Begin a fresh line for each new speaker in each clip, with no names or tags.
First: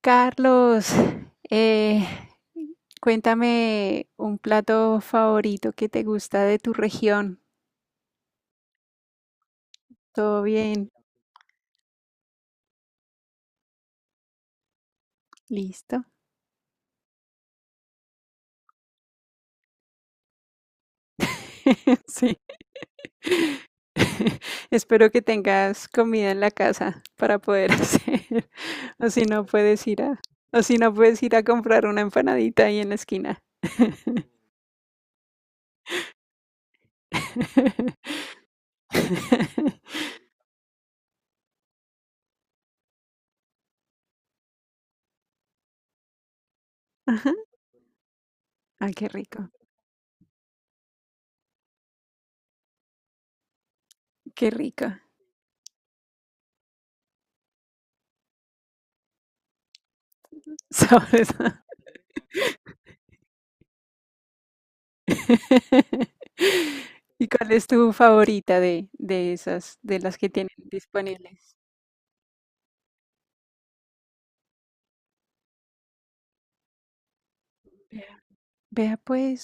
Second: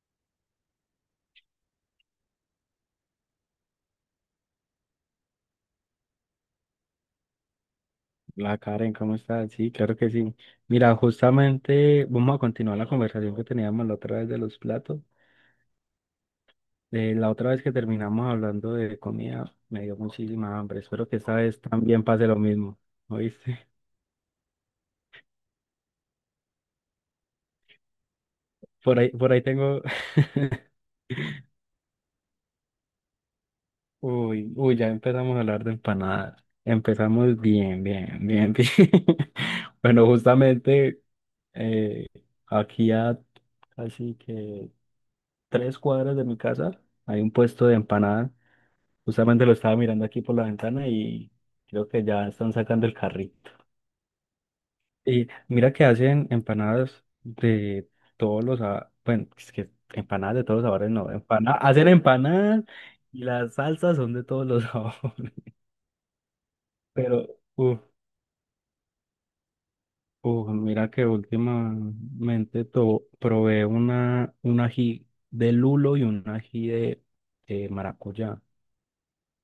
Carlos, eh, cuéntame un plato favorito que te gusta de tu región.
La Karen, ¿cómo estás? Sí, claro que sí.
¿Todo bien?
Mira, justamente vamos a continuar la conversación que teníamos la otra vez de los platos.
¿Listo?
La otra vez que terminamos hablando de comida, me dio muchísima hambre. Espero que esta vez también pase
Sí.
lo mismo. ¿Oíste?
Espero que tengas comida en la casa para poder hacer. O si
Por ahí
no
tengo.
puedes ir a, o si no puedes ir a comprar una empanadita ahí en la esquina.
Uy, uy, ya empezamos a hablar de empanadas. Empezamos bien, bien, bien, bien. Bueno, justamente eh, aquí a casi que 3 cuadras de mi casa hay un
Ajá.
puesto de empanadas.
Ay, qué
Justamente
rico,
lo estaba mirando aquí por la ventana y creo que ya están sacando el carrito.
qué rico.
Y mira que hacen empanadas de bueno, es que empanadas de todos los sabores no,
Sabes.
empana hacen empanadas y las salsas son de todos los sabores. Pero,
¿Y cuál es
uff,
tu favorita de esas, de las que tienen
mira que
disponibles?
últimamente probé un ají de lulo y un ají de
Vea,
maracuyá.
vea, pues,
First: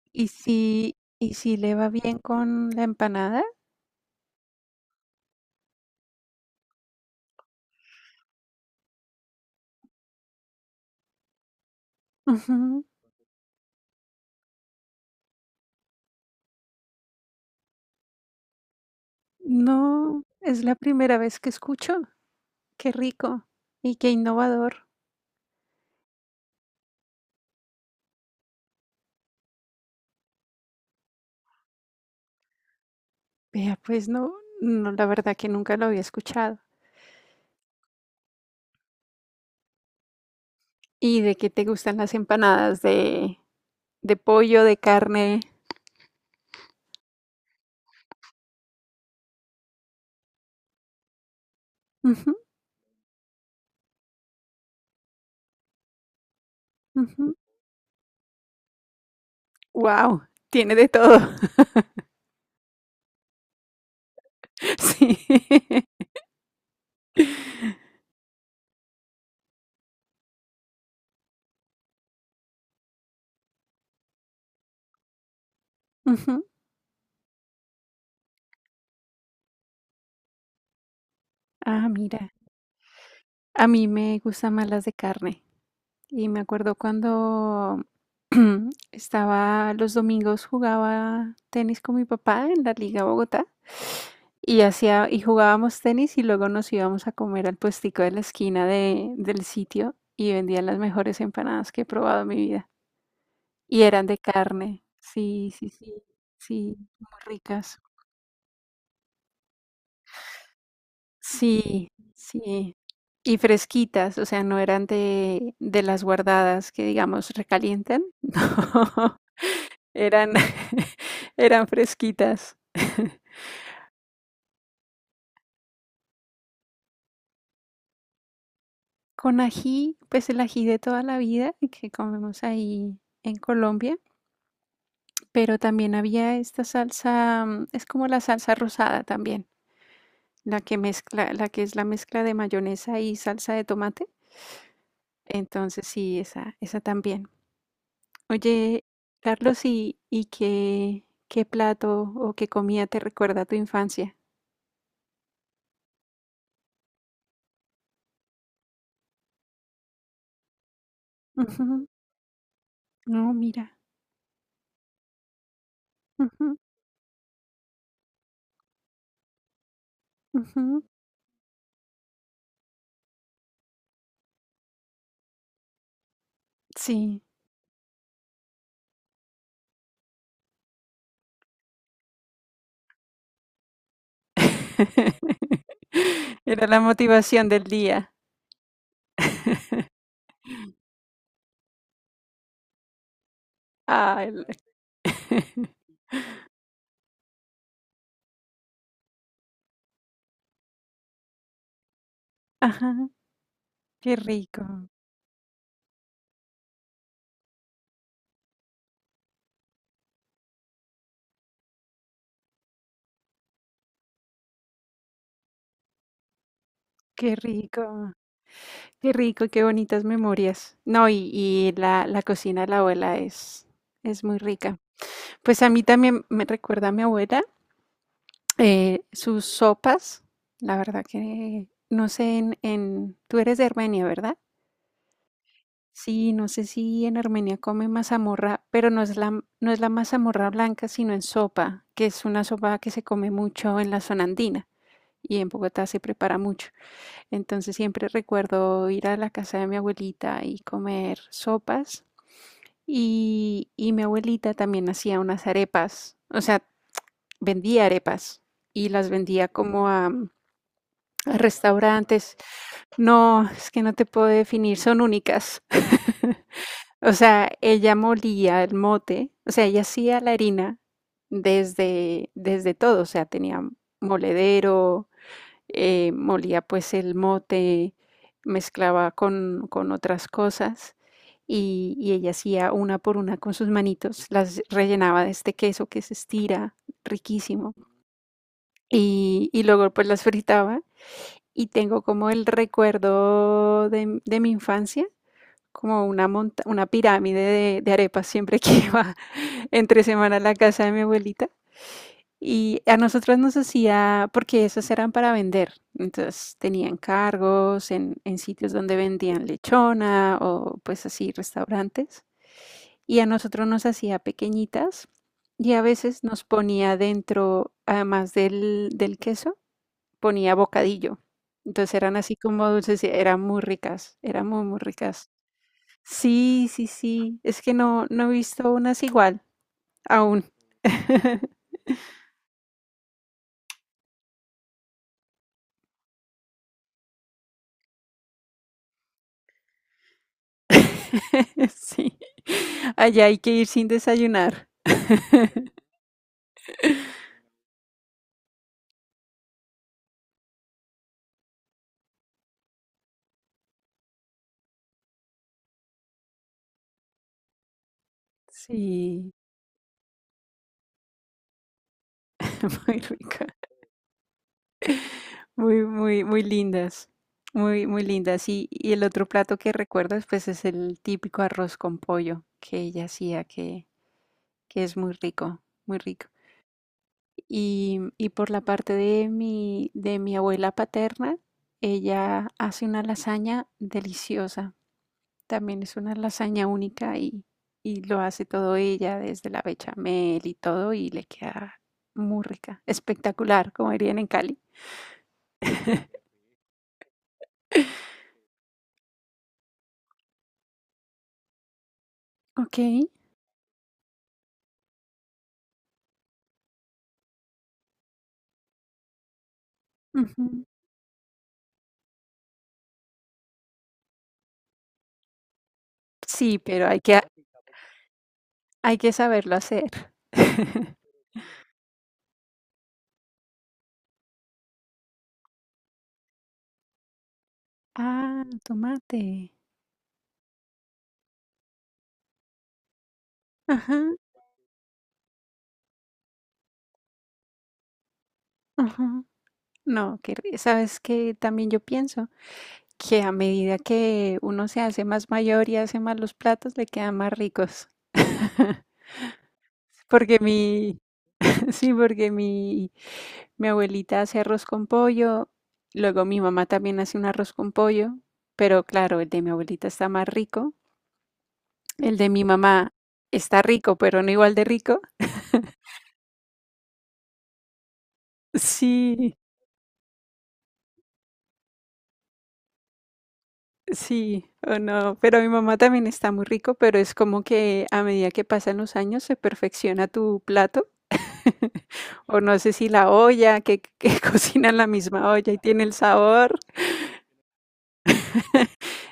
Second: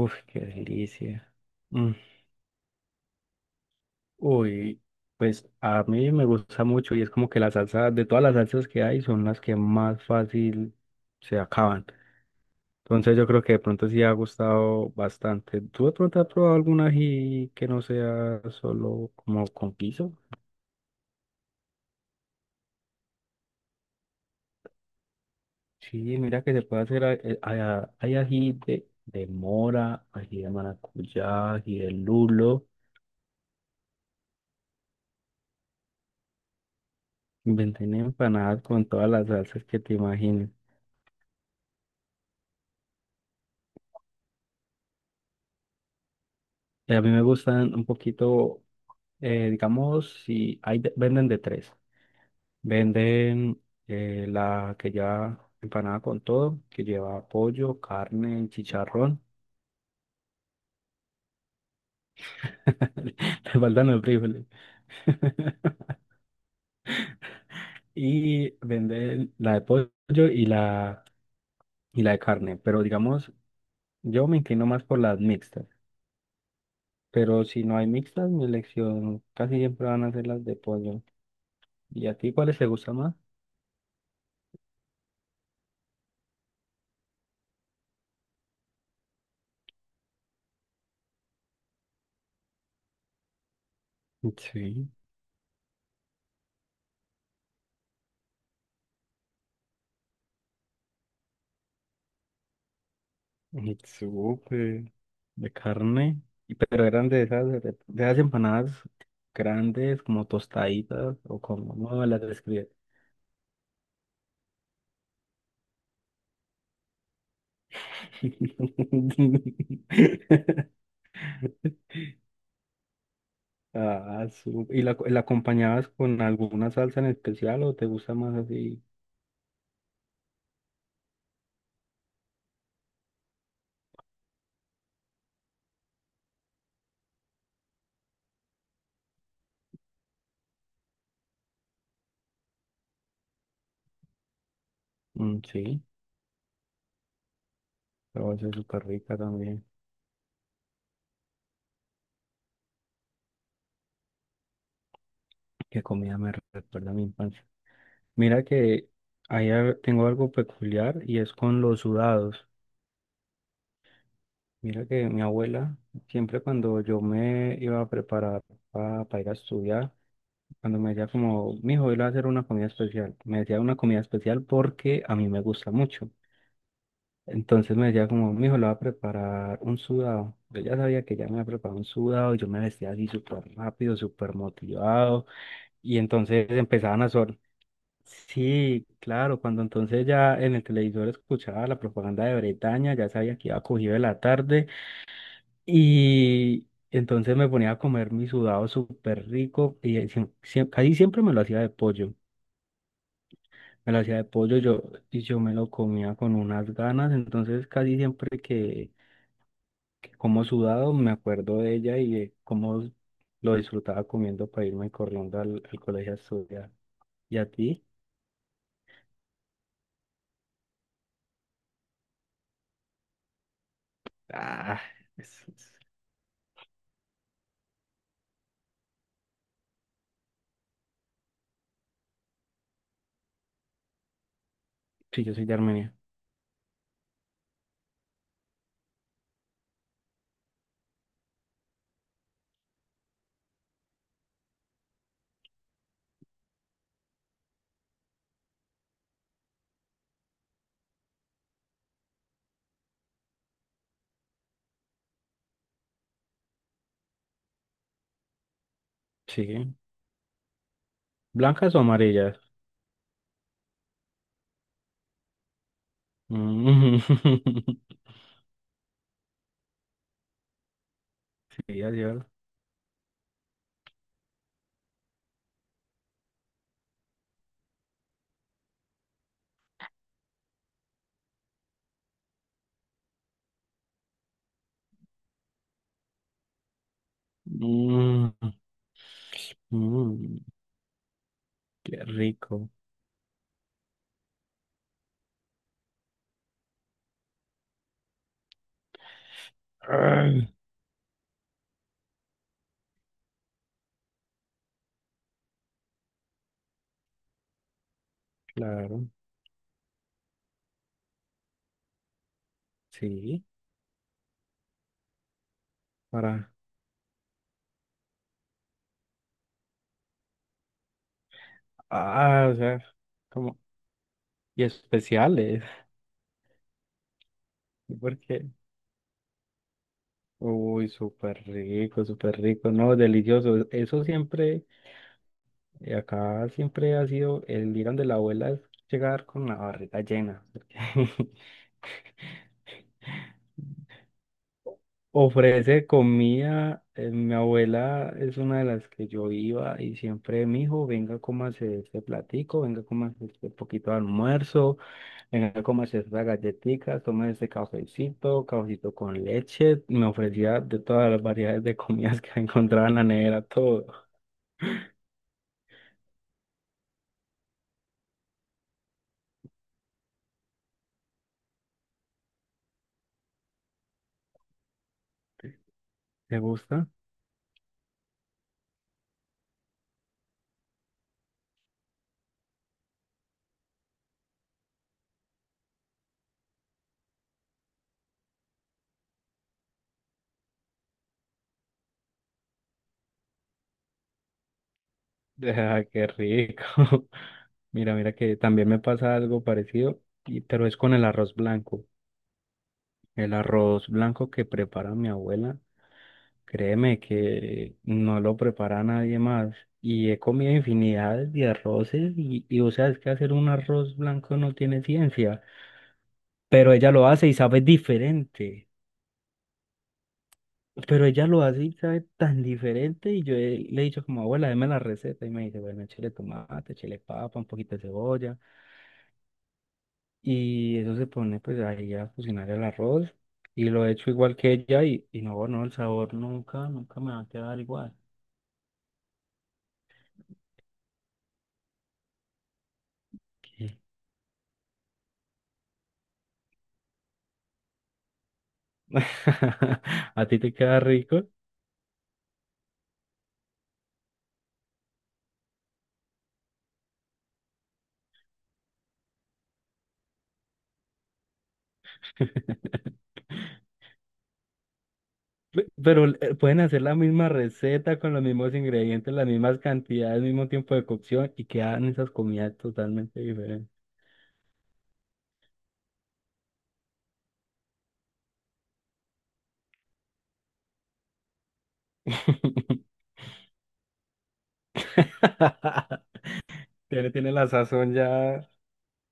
Uff, qué delicia.
¿y si le va
Mm.
bien con la empanada?
Uy, pues a mí me gusta mucho y es como que la salsa, de todas las salsas que hay, son las que más fácil se acaban.
Ujú.
Entonces yo creo que de pronto sí ha gustado bastante. ¿Tú de pronto has probado algún ají que no sea solo como con guiso?
No, es la primera vez que escucho. Qué rico y qué innovador.
Sí, mira que se puede hacer, hay ají de mora, ají de maracuyá, ají de lulo.
Vea, pues no, no, la verdad que nunca lo había escuchado.
Inventé empanadas con todas las salsas que te imagines.
¿Y de qué te gustan las empanadas de pollo, de carne?
Y a mí me gustan un poquito. Digamos, si hay, de- venden de tres. Venden la que lleva empanada con todo, que lleva pollo, carne, chicharrón.
Wow, tiene de todo.
Le faltan los frijoles.
Sí.
Y venden la de pollo y y la de carne. Pero digamos, yo me inclino más por las mixtas.
Ujú.
Pero si no hay mixtas, mi elección casi siempre van a ser las de pollo.
Ah,
¿Y a
mira.
ti cuáles te gustan más?
A mí me gustan más las de carne. Y me acuerdo cuando estaba los domingos jugaba tenis con mi papá en la Liga Bogotá y
Sí,
hacía y jugábamos tenis y luego nos íbamos a comer al puestico de la esquina del sitio y vendían las mejores empanadas que he probado en mi vida. Y eran de carne.
súper.
Sí,
De
sí, sí.
carne, y-
Sí,
pero eran
muy
de esas,
ricas.
de esas empanadas grandes, como tostaditas, o como,
Sí,
no, las describí.
sí. Y fresquitas, o sea, no eran de las guardadas que, digamos, recalientan. No, eran eran fresquitas.
Ah, ¿Y la acompañabas con alguna salsa en especial o te gusta más así?
Con ají, pues el ají de toda la vida que comemos ahí en Colombia, pero también había esta salsa, es como la salsa rosada también, la que es la mezcla de mayonesa y salsa de tomate.
Mm, sí,
Entonces sí, esa también.
pero va a ser
Oye,
súper rica
Carlos,
también.
¿qué plato o qué comida te recuerda a tu infancia?
Qué comida me recuerda a mi infancia. Mira que tengo algo peculiar y es con los
Ujú.
sudados.
No, mira.
Mira que mi abuela, siempre
Ujú.
cuando yo me iba a preparar para ir a estudiar, cuando
Ujú.
me decía como, mi hijo, iba a hacer una comida especial, me decía una comida especial porque a mí me gusta mucho.
Sí.
Entonces me decía como, mi hijo, le va a preparar un sudado. Yo ya sabía que ya me había preparado un sudado y yo me vestía así súper rápido, súper motivado. Y entonces
Era la
empezaban a sonar.
motivación del día.
Sí, claro, cuando entonces ya en el televisor escuchaba la propaganda de Bretaña, ya sabía que iba cogido de la
Ah, el-
tarde. Y entonces me ponía a comer mi sudado súper rico y casi siempre me lo hacía de pollo.
Ajá,
Me lo
qué
hacía de pollo
rico,
yo, y yo me lo comía con unas ganas. Entonces casi siempre que como sudado me acuerdo de ella y de cómo lo disfrutaba comiendo para irme corriendo al, al colegio a estudiar.
qué
¿Y a ti?
rico, qué rico, qué bonitas memorias. No, y la cocina de la abuela es muy rica.
Ah, es-
Pues a
es-
mí también me recuerda a mi abuela. Sus sopas, la verdad que no sé en- tú eres de Armenia, ¿verdad?
sí, yo soy de Armenia.
Sí, no sé si en Armenia come mazamorra, pero no es la, no es la mazamorra blanca, sino en sopa, que es una sopa que se come mucho en la zona andina y en Bogotá se prepara mucho. Entonces siempre recuerdo ir a la casa de mi abuelita y comer sopas y mi abuelita también hacía unas arepas, o sea, vendía arepas y las vendía
Sí.
como a
¿Blancas o
restaurantes.
amarillas?
No, es que no te puedo definir, son únicas. O sea,
Mm.
ella molía el mote, o sea, ella hacía la harina
Sí, así es.
desde todo, o sea, tenía moledero, molía pues el mote, mezclaba con otras cosas y ella hacía una por una con sus manitos, las rellenaba de este queso que se estira, riquísimo,
Mm,
y luego pues las
mm.
fritaba y
Qué
tengo como el
rico.
recuerdo de mi infancia, como una, una pirámide de arepas siempre que iba entre semana a
Ay,
la casa de mi abuelita. Y a nosotros nos hacía, porque esas eran para vender, entonces tenían cargos en sitios donde
claro,
vendían lechona o pues así restaurantes. Y a
sí,
nosotros nos hacía pequeñitas y a veces nos
para.
ponía dentro, además del queso, ponía bocadillo. Entonces eran así
Ah, o
como
sea,
dulces, y eran
como.
muy ricas, eran
Y
muy, muy ricas.
especiales.
Sí, sí, sí, es que no, no he
Porque.
visto unas igual, aún.
Uy, súper rico, súper rico. No, delicioso. Eso siempre, acá siempre ha sido el ir de la abuela es llegar con la barriga llena, porque
Sí, allá hay que ir sin desayunar.
ofrece comida. Mi abuela es una de las que yo iba y siempre, mi hijo, venga, cómase este platico, venga, cómase este poquito de almuerzo. Venga, cómase esa galletica, tome ese cafecito, cafecito con
Sí,
leche. Me ofrecía de todas las variedades de comidas que encontraba en
muy
la nevera,
rica,
todo.
muy, muy, muy lindas, muy, muy lindas. Y el otro plato que recuerdas, pues es el típico arroz con pollo que ella hacía, que es muy rico, muy rico.
¿Te gusta?
Y por la parte de mi abuela paterna, ella hace una lasaña deliciosa. También es una lasaña única y lo hace todo ella, desde la bechamel y todo, y le queda muy rica, espectacular, como dirían en Cali.
Ah, qué rico. Mira, mira que también me pasa algo parecido, pero es con el arroz blanco.
Ok.
El arroz blanco que prepara mi abuela, créeme que no lo prepara nadie más. Y he comido
Ujú.
infinidad de arroces y o sea, es que hacer un arroz blanco no tiene ciencia.
Sí,
Pero
pero
ella lo hace y sabe diferente.
hay que saberlo hacer.
Pero ella lo hace y sabe tan diferente. Y yo le he dicho como, abuela, deme la receta. Y me dice, bueno, chile de tomate, chile de papa, un poquito de cebolla.
Ah, tomate.
Y eso se pone pues ahí a cocinar el arroz. Y lo he
Ajá,
hecho igual que ella y no, no, el sabor nunca, nunca me va a quedar igual.
ajá. No, que, ¿sabes qué? También yo pienso que a medida
¿Qué?
que uno se hace más mayor y hace más los platos, le quedan más ricos.
¿A
Porque
ti te queda
mi,
rico?
sí, porque mi abuelita hace arroz con pollo, luego mi mamá también hace un arroz con pollo, pero claro, el de mi abuelita está más rico, el de mi mamá está rico, pero no igual de rico.
Pero pueden hacer la misma receta con los mismos ingredientes, las
Sí,
mismas cantidades, el mismo tiempo de cocción y quedan esas comidas totalmente diferentes.
sí, o no, pero mi mamá también está muy rico, pero es como que a medida que pasan los años se perfecciona tu plato. O no sé si la olla, que cocina en la misma olla y tiene el sabor
Tiene, tiene la sazón ya.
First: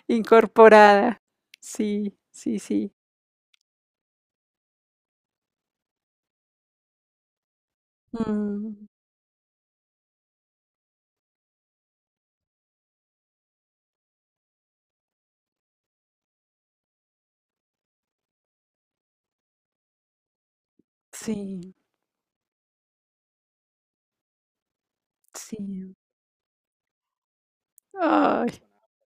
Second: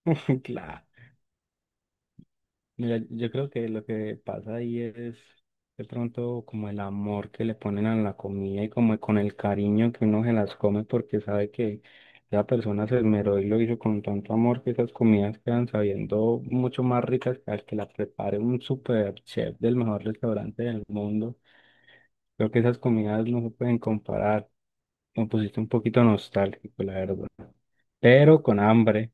Claro.
incorporada. Sí, sí, sí.
Mira, yo creo que lo que pasa ahí es de pronto como el amor que le ponen a la comida y
Mm,
como con el cariño que uno se las come porque sabe que esa persona se esmeró y lo hizo con tanto amor que esas comidas quedan sabiendo mucho más ricas que al que las prepare un super chef del mejor restaurante del mundo.
sí,
Creo que esas comidas no se pueden comparar. Me pusiste un
sí.
poquito nostálgico, la verdad. Pero
Ay,
con hambre,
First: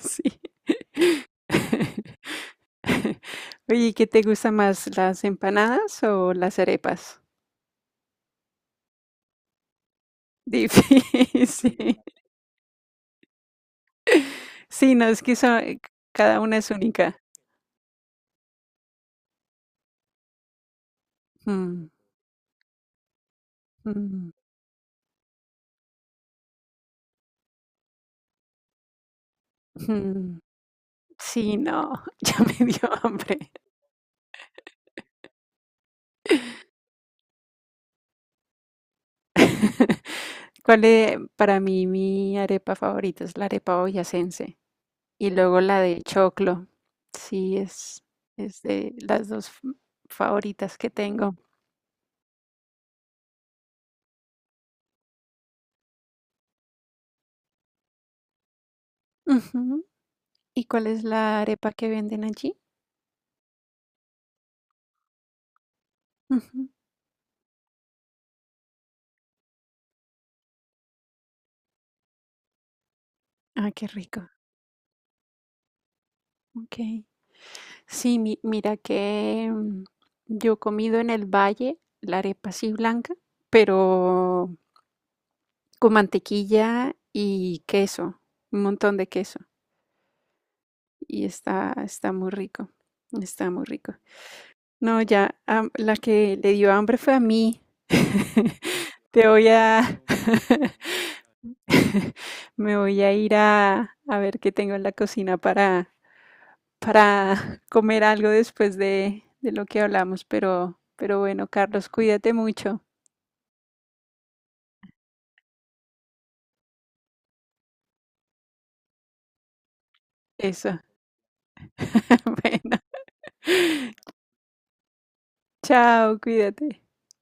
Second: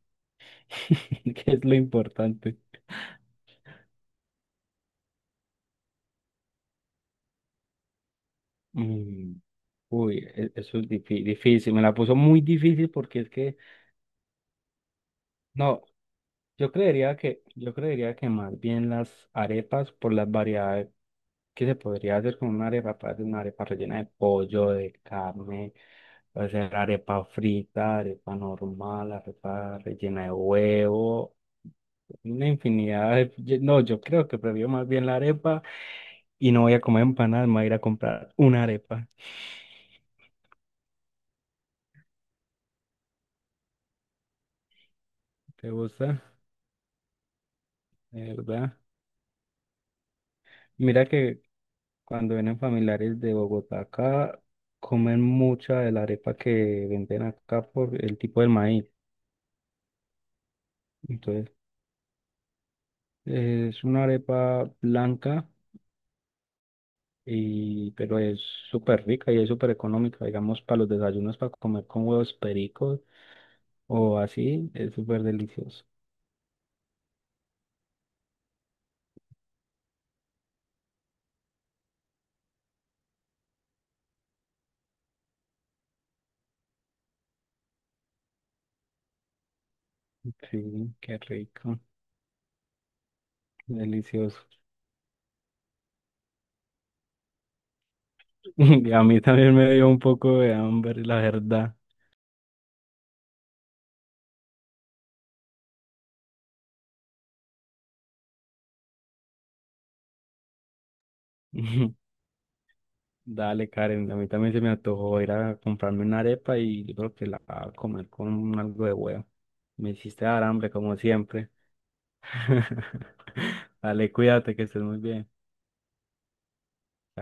sí.
que es lo importante.
Oye, ¿qué te gusta más, las empanadas o las arepas?
Mm. Uy, difícil, me la
Difícil.
puso muy difícil porque es que,
Sí, no, es que son
no,
cada una es única.
yo creería que más bien las arepas por las variedades que se
Mm,
podría hacer con una arepa, puede ser una arepa rellena de
mm,
pollo, de carne, puede ser arepa frita, arepa normal, arepa rellena de
mm.
huevo,
Sí, no, ya
una
me dio
infinidad de,
hambre.
no, yo creo que prefiero más bien la arepa y no voy a comer empanadas, me voy a ir a comprar una arepa.
¿Cuál es para mí mi arepa favorita? Es la arepa boyacense y luego
¿Te
la de
gusta?
choclo. Sí,
De
es
verdad.
de las dos favoritas que
Mira
tengo.
que cuando vienen familiares de Bogotá acá, comen mucha de la arepa que venden acá por el tipo del maíz.
Ujú. ¿Y cuál es la
Entonces,
arepa que venden allí?
es una arepa blanca,
Ujú.
y, pero es súper rica y es súper económica. Digamos, para los desayunos, para comer con huevos pericos
Ah, qué
o
rico.
así, es súper delicioso.
Ok. Sí, mira que yo he comido en el valle la arepa así blanca, pero con mantequilla y queso, un montón de queso.
Sí, qué
Y está,
rico,
está muy rico, está muy rico.
delicioso.
No, ya, am- la que le dio hambre fue a mí.
Y a mí
Te voy
también me dio un
a,
poco de hambre, la verdad.
me voy a ir a ver qué tengo en la cocina para comer algo después de lo que hablamos, pero bueno, Carlos, cuídate mucho.
Dale, Karen, a mí también se me antojó ir a comprarme una arepa y yo creo que la voy a comer con algo de huevo. Me hiciste dar hambre
Eso.
como siempre.
Bueno,
Dale, cuídate, que estés muy bien.
chao, cuídate.